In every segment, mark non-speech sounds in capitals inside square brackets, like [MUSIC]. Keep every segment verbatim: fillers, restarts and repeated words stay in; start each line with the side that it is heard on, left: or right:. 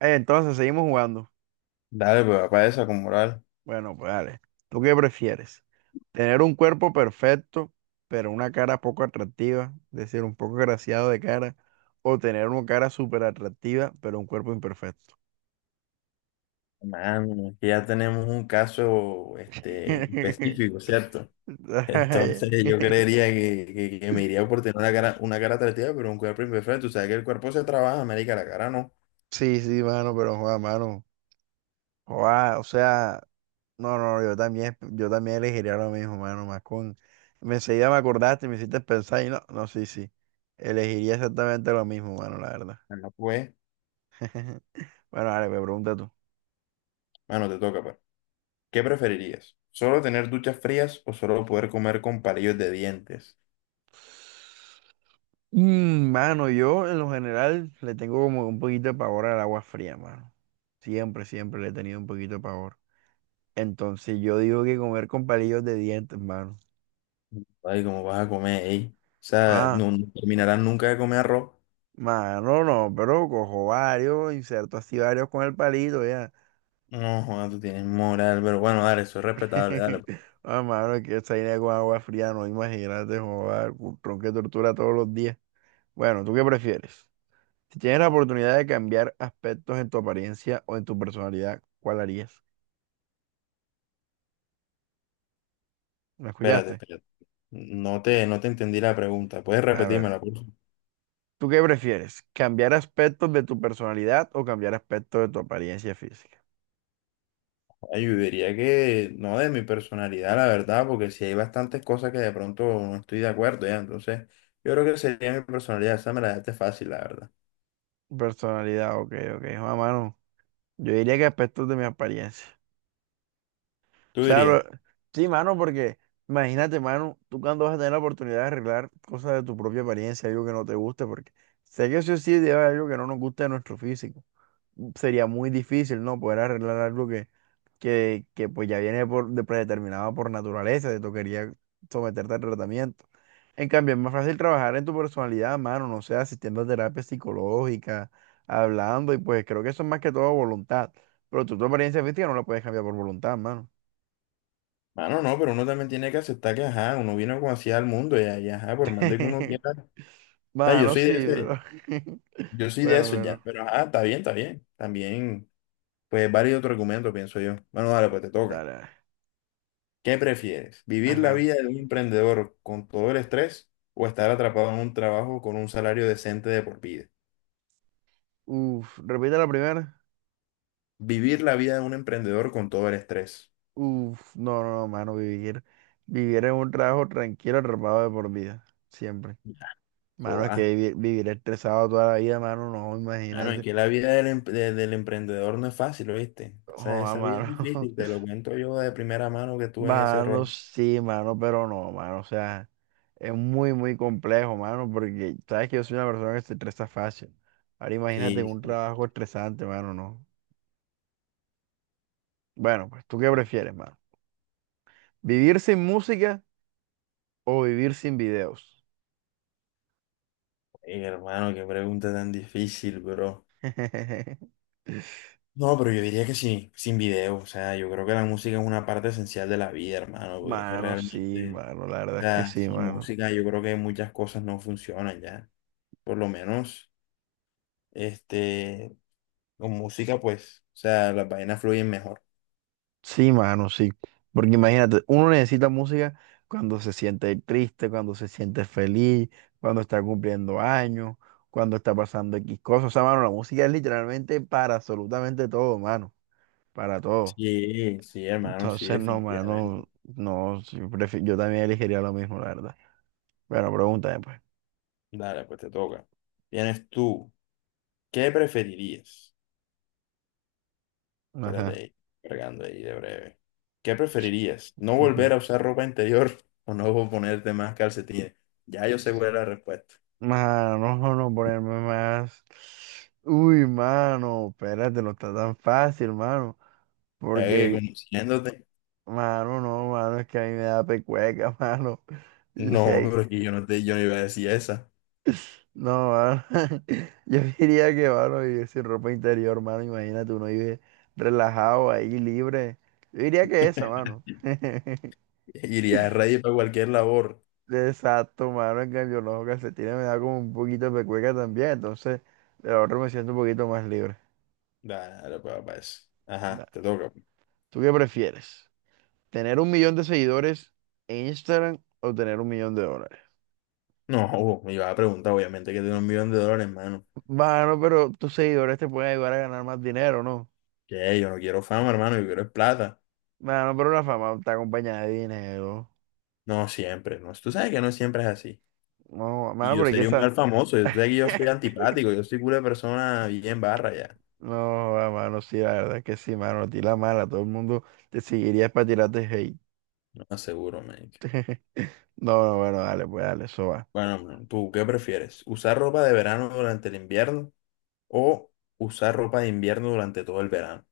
right: Eh, Entonces, seguimos jugando.
left: Dale, pues para esa con moral.
right: Bueno, pues dale. ¿Tú qué prefieres? ¿Tener un cuerpo perfecto, pero una cara poco atractiva? Es decir, un poco graciado de cara. ¿O tener una cara súper atractiva, pero un cuerpo imperfecto?
left: Mano, es que ya tenemos un caso este,
right: [LAUGHS]
left: específico, ¿cierto? [LAUGHS] Entonces yo creería que, que- que me iría por tener una cara, una cara atractiva, pero un cuerpo imperfecto. O sea, que el cuerpo se trabaja, marica, la cara no.
right: Sí, sí, mano, pero joda, mano. Joda, o sea, no, no, yo también, yo también elegiría lo mismo, mano, más con. me- Enseguida me acordaste, y me hiciste pensar y no, no, sí, sí. Elegiría exactamente lo mismo, mano, la verdad.
left: No pues,
right: [LAUGHS] Bueno, vale, me pregunta tú.
left: mano, te toca, pues. ¿Qué preferirías? ¿Solo tener duchas frías o solo poder comer con palillos de dientes?
right: Mm, mano, yo en lo general le tengo como un poquito de pavor al agua fría, mano. Siempre, siempre le he tenido un poquito de pavor. Entonces yo digo que comer con palillos de dientes, mano.
left: Ay, ¿cómo vas a comer, ey? O sea,
right: Ah,
left: no, no terminarás nunca de comer arroz.
right: mano, no, pero cojo varios, inserto así varios con el palito ya.
left: No, joder, tú tienes moral, pero bueno, dale, eso es respetable, dale, pues.
right: [LAUGHS] Ah, mano, es que esa idea con agua fría, no imagínate, joder, tronque de tortura todos los días. Bueno, ¿tú qué prefieres? Si tienes la oportunidad de cambiar aspectos en tu apariencia o en tu personalidad, ¿cuál harías? ¿Me
left: Espérate,
right: escuchaste?
left: espérate. No te, no te entendí la pregunta. ¿Puedes
right: A ver,
left: repetírmela, por favor?
right: ¿tú qué prefieres? ¿Cambiar aspectos de tu personalidad o cambiar aspectos de tu apariencia física?
left: Ay, yo diría que no de mi personalidad, la verdad, porque si hay bastantes cosas que de pronto no estoy de acuerdo, ya. Entonces, yo creo que sería mi personalidad. Esa me la dejaste fácil, la verdad.
right: Personalidad, ok, ok. Juan, mano, yo diría que aspectos de mi apariencia. O
left: Tú
right: sea, lo-
left: dirías,
right: sí, mano, porque imagínate, mano, tú cuando vas a tener la oportunidad de arreglar cosas de tu propia apariencia, algo que no te guste, porque sé que sí o sí debe haber algo que no nos guste de nuestro físico. Sería muy difícil, ¿no? Poder arreglar algo que, que, que pues ya viene por, de predeterminado por naturaleza, te tocaría someterte al tratamiento. En cambio, es más fácil trabajar en tu personalidad, mano, no sé, asistiendo a terapia psicológica, hablando, y pues creo que eso es más que todo voluntad. Pero tú tu apariencia física no la puedes cambiar por voluntad, mano.
left: mano, no, pero uno también tiene que aceptar que, ajá, uno vino como así al mundo, ya, y ajá, por más de que uno
right: [LAUGHS]
left: quiera. O sea, yo
right: Mano,
left: soy de
right: sí, pero.
left: ese,
right: [LAUGHS]
left: yo soy de
right: Bueno,
left: eso, ya.
right: bueno,
left: Pero, ajá, está bien, está bien. También, pues, varios otros argumentos, pienso yo. Bueno, dale, pues te toca.
right: dale.
left: ¿Qué prefieres? ¿Vivir la
right: Ajá.
left: vida de un emprendedor con todo el estrés o estar atrapado en un trabajo con un salario decente de por vida?
right: Uf, repite la primera.
left: Vivir la vida de un emprendedor con todo el estrés.
right: Uf, no, no, no, mano, vivir. Vivir en un trabajo tranquilo, atrapado de por vida. Siempre.
left: Ya, eso
right: Mano, es que
left: va.
right: vivi- vivir, estresado toda la vida, mano, no,
left: Ah, no, es
right: imagínate.
left: que la vida del, em- de- del emprendedor no es fácil, ¿oíste? Esa,
right: Joder,
left: esa vida es
right: mano.
left: difícil, te lo
right: [LAUGHS]
left: cuento yo de primera mano que estuve en ese
right: Mano,
left: rol.
right: sí, mano, pero no, mano. O sea, es muy, muy complejo, mano, porque sabes que yo soy una persona que se estresa fácil. Ahora imagínate en
left: Sí,
right: un
left: sí, sí,
right: trabajo estresante, mano, no. Bueno, pues, ¿tú qué
left: sí.
right: prefieres, mano? ¿Vivir sin música o vivir sin videos?
left: Ey, hermano, qué pregunta tan difícil, bro.
right: [LAUGHS]
left: No, pero yo diría que sí, sin video. O sea, yo creo que la música es una parte esencial de la vida, hermano, porque es que
right: Mano, sí,
left: realmente
right: mano, la verdad es que
left: sea,
right: sí,
left: sin
right: mano.
left: música yo creo que muchas cosas no funcionan ya. Por lo menos, este, con música, pues, o sea, las vainas fluyen mejor.
right: Sí, mano, sí. Porque imagínate, uno necesita música cuando se siente triste, cuando se siente feliz, cuando está cumpliendo años, cuando está pasando X cosas. O sea, mano, la música es literalmente para absolutamente todo, mano. Para todo.
left: Sí, sí, hermano, sí,
right: Entonces, no,
left: definitivamente.
right: mano, no, sí, prefi- yo también elegiría lo mismo, la verdad. Bueno, pregúntame, pues.
left: Dale, pues te toca. Vienes tú. ¿Qué preferirías? Espérate
right: Ajá.
left: ahí, cargando ahí de breve. ¿Qué preferirías? ¿No
right: Ujú.
left: volver a usar ropa interior [LAUGHS] o no ponerte más calcetines? Ya yo sé cuál es la respuesta.
right: Mano, no, no ponerme más. Uy, mano, espérate, no está tan fácil, mano.
left: Eh,
right: Porque
left: conociéndote.
right: mano, no, mano, es que a mí me da pecueca, [LAUGHS] mano. Yo sí,
left: No,
right: ahí-
left: pero es que yo no te, yo no iba a decir esa.
right: no, mano. [LAUGHS] Yo diría que, mano, vivir sin ropa interior, mano, imagínate, uno vive relajado ahí, libre. Yo diría que esa,
left: [LAUGHS]
right: mano. [LAUGHS]
left: [LAUGHS] Iría a radio para cualquier labor.
right: Exacto, mano, en cambio, los calcetines me da como un poquito de pecueca también, entonces, de la otra me siento un poquito más libre.
left: Dale, para, para eso.
right: Nah.
left: Ajá, te toca.
right: ¿Tú qué prefieres? ¿Tener un millón de seguidores en Instagram o tener un millón de dólares?
left: No, oh, me iba a preguntar, obviamente, que tiene un millón de dólares, hermano.
right: Bueno, pero tus seguidores te pueden ayudar a ganar más dinero, ¿no?
left: Que hey, yo no quiero fama, hermano, yo quiero es plata.
right: Mano, pero la fama está acompañada de dinero.
left: No, siempre, no. Tú sabes que no siempre es así.
right: No,
left: Y
right: mano,
left: yo
right: pero es que
left: sería un
right: esa.
left: mal famoso, tú sabes que yo soy
right: [LAUGHS]
left: antipático, yo soy una persona bien barra ya.
right: No, joda, mano, sí, la verdad es que sí, mano, a ti la mala, todo el mundo te seguiría para tirarte hate.
left: No aseguro, man.
right: [LAUGHS] No, no, bueno, dale, pues dale, eso va.
left: Bueno, man, ¿tú qué prefieres? ¿Usar ropa de verano durante el invierno o usar ropa de invierno durante todo el verano?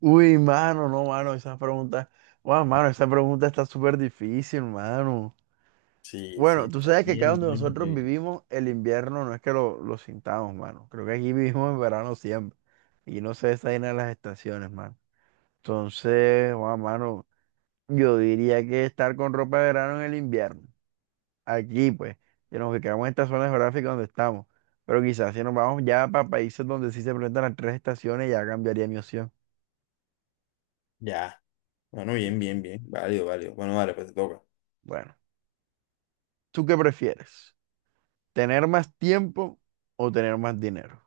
right: Uy, mano, no, mano, esa pregunta, wow, mano, esa pregunta está súper difícil, mano.
left: Sí, sí,
right: Bueno, tú
left: está
right: sabes que acá
left: bien,
right: donde
left: bien,
right: nosotros
left: bien.
right: vivimos, el invierno no es que lo, lo sintamos, mano. Creo que aquí [LAUGHS] vivimos en verano siempre. Y no se esa vaina de las estaciones, mano. Entonces, wow, mano. Yo diría que estar con ropa de verano en el invierno. Aquí, pues, que nos quedamos en esta zona geográfica donde estamos. Pero quizás si nos vamos ya para países donde sí se presentan las tres estaciones, ya cambiaría mi opción.
left: Ya. Bueno,
right: Sí,
left: bien,
right: sí.
left: bien, bien. Válido, válido. Bueno, vale, pues te toca.
right: Bueno, ¿tú qué prefieres? ¿Tener más tiempo o tener más dinero?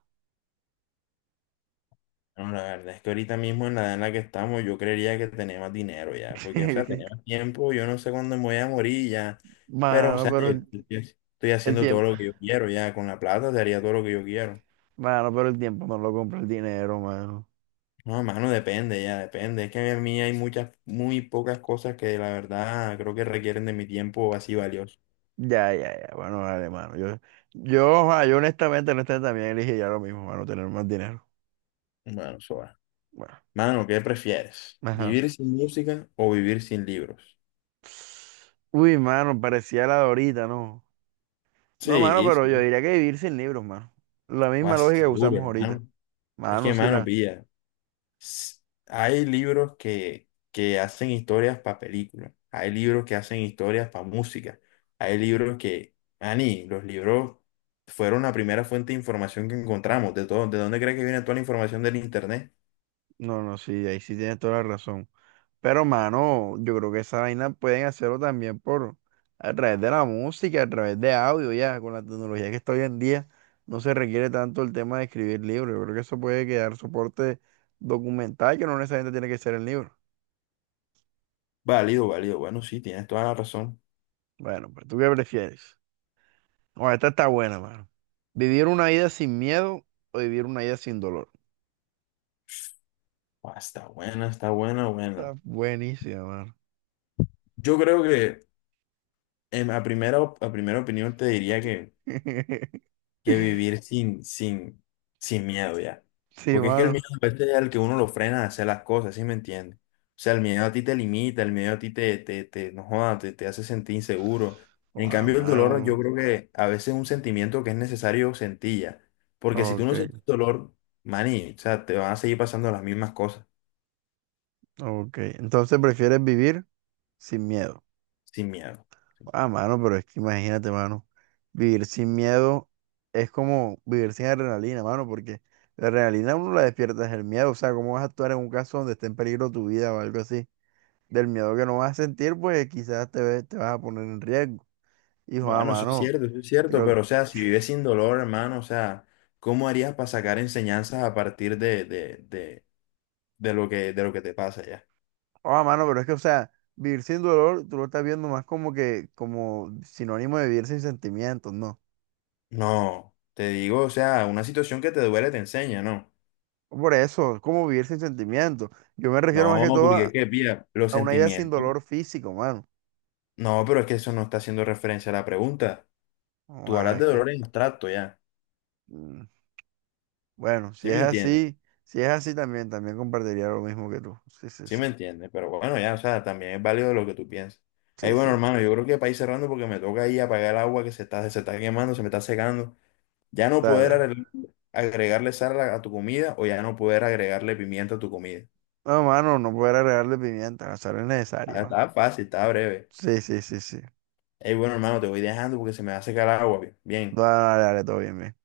left: Bueno, la verdad es que ahorita mismo en la edad en la que estamos, yo creería que tenemos dinero ya. Porque, o sea,
right: [LAUGHS]
left: tenemos tiempo, yo no sé cuándo me voy a morir ya. Pero, o
right: Mano,
left: sea, yo
right: pero el,
left: yo estoy estoy
right: el
left: haciendo todo
right: tiempo,
left: lo que yo quiero ya. Con la plata te haría todo lo que yo quiero.
right: mano, pero el tiempo no lo compra el dinero, mano.
left: No, mano, depende ya, depende. Es que a mí hay muchas, muy pocas cosas que la verdad creo que requieren de mi tiempo así valioso.
right: Ya, ya, ya, bueno, vale, mano. Yo, yo, ah, yo honestamente, honestamente también elegiría lo mismo, mano, tener más dinero.
left: Bueno, Soa.
right: Bueno,
left: Mano, ¿qué prefieres?
right: ajá.
left: ¿Vivir sin música o vivir sin libros?
right: Uy, mano, parecía la de ahorita, ¿no? No, mano,
left: Sí,
right: pero yo
left: sí,
right: diría que vivir sin libros, mano. La
left: lo
right: misma lógica que
left: aseguro,
right: usamos ahorita.
left: hermano. Es
right: Mano,
left: que,
right: sí
left: mano,
right: la...
left: pilla, s- hay libros que, que hacen historias para películas, hay libros que hacen historias para música, hay libros que, Ani, los libros fueron la primera fuente de información que encontramos, de todo, ¿de dónde crees que viene toda la información del internet?
right: No, no, sí, ahí sí tienes toda la razón. Pero, mano, yo creo que esa vaina pueden hacerlo también por... A través de la música, a través de audio, ya. Con la tecnología que está hoy en día, no se requiere tanto el tema de escribir libros. Yo creo que eso puede quedar soporte documental que no necesariamente tiene que ser el libro.
left: Válido, válido, bueno, sí, tienes toda la razón.
right: Bueno, pues, ¿tú qué prefieres? Oh, esta está buena, mano. ¿Vivir una vida sin miedo o vivir una vida sin dolor?
left: Ah, está buena, está buena, buena.
right: Está buenísima, mano.
left: Yo creo que, en, a primera, op- a primera opinión te diría que
right: [LAUGHS]
left: que vivir sin, sin, sin miedo ya.
right: Sí,
left: Porque es que el
right: mano.
left: miedo a veces es el que uno lo frena a hacer las cosas, ¿sí me entiendes? O sea, el miedo a ti te limita, el miedo a ti te, te, te, no joda, te, te hace sentir inseguro. En
right: Ah,
left: cambio, el dolor
right: mano.
left: yo creo que a veces es un sentimiento que es necesario sentir ya. Porque si tú no
right: Ok,
left: sientes dolor, maní, o sea, te van a seguir pasando las mismas cosas
right: ok. Entonces prefieres vivir sin miedo.
left: sin miedo.
right: Ah, mano, pero es que imagínate, mano. Vivir sin miedo es como vivir sin adrenalina, mano, porque la adrenalina uno la despierta es el miedo. O sea, ¿cómo vas a actuar en un caso donde esté en peligro tu vida o algo así? Del miedo que no vas a sentir, pues quizás te, ve- te vas a poner en riesgo. Hijo, a
left: Bueno, eso es
right: mano,
left: cierto, eso es cierto,
right: creo,
left: pero o sea, si vives sin dolor, hermano, o sea, ¿cómo harías para sacar enseñanzas a partir de, de, de, de lo que, de lo que te pasa ya.
right: a mano, pero es que, o sea, vivir sin dolor, tú lo estás viendo más como que, como sinónimo de vivir sin sentimientos, ¿no?
left: No, te digo, o sea, una situación que te duele te enseña, ¿no?
right: Por eso, es como vivir sin sentimientos. Yo me refiero más que
left: No,
right: todo
left: porque
right: a,
left: es que, pilla, los
right: a una idea sin
left: sentimientos.
right: dolor físico, mano.
left: No, pero es que eso no está haciendo referencia a la pregunta.
right: Oh,
left: Tú
right: Ah,
left: hablas
right: es
left: de
right: que,
left: dolor en abstracto ya.
right: mm, bueno, si
left: ¿Sí
right: es
left: me entiendes?
right: así, si es así también, también compartiría lo mismo que tú. Sí, sí,
left: Sí
right: sí,
left: me entiendes, pero bueno, ya, o sea, también es válido lo que tú piensas. Ahí
right: sí, sí,
left: bueno, hermano, yo creo que para ir cerrando porque me toca ahí apagar el agua que se está, se está quemando, se me está secando. Ya no poder
right: dale.
left: arregl- agregarle sal a a tu comida o ya no poder agregarle pimienta a tu comida.
right: No, mano, no poder agregarle pimienta, la sal es necesaria,
left: Ah,
right: mano.
left: está fácil, está breve.
right: Sí, sí, sí, sí.
left: Ey, bueno, hermano, te voy dejando porque se me va a secar el agua. Bien.
right: Dale, dale, dale, todo bien, bien.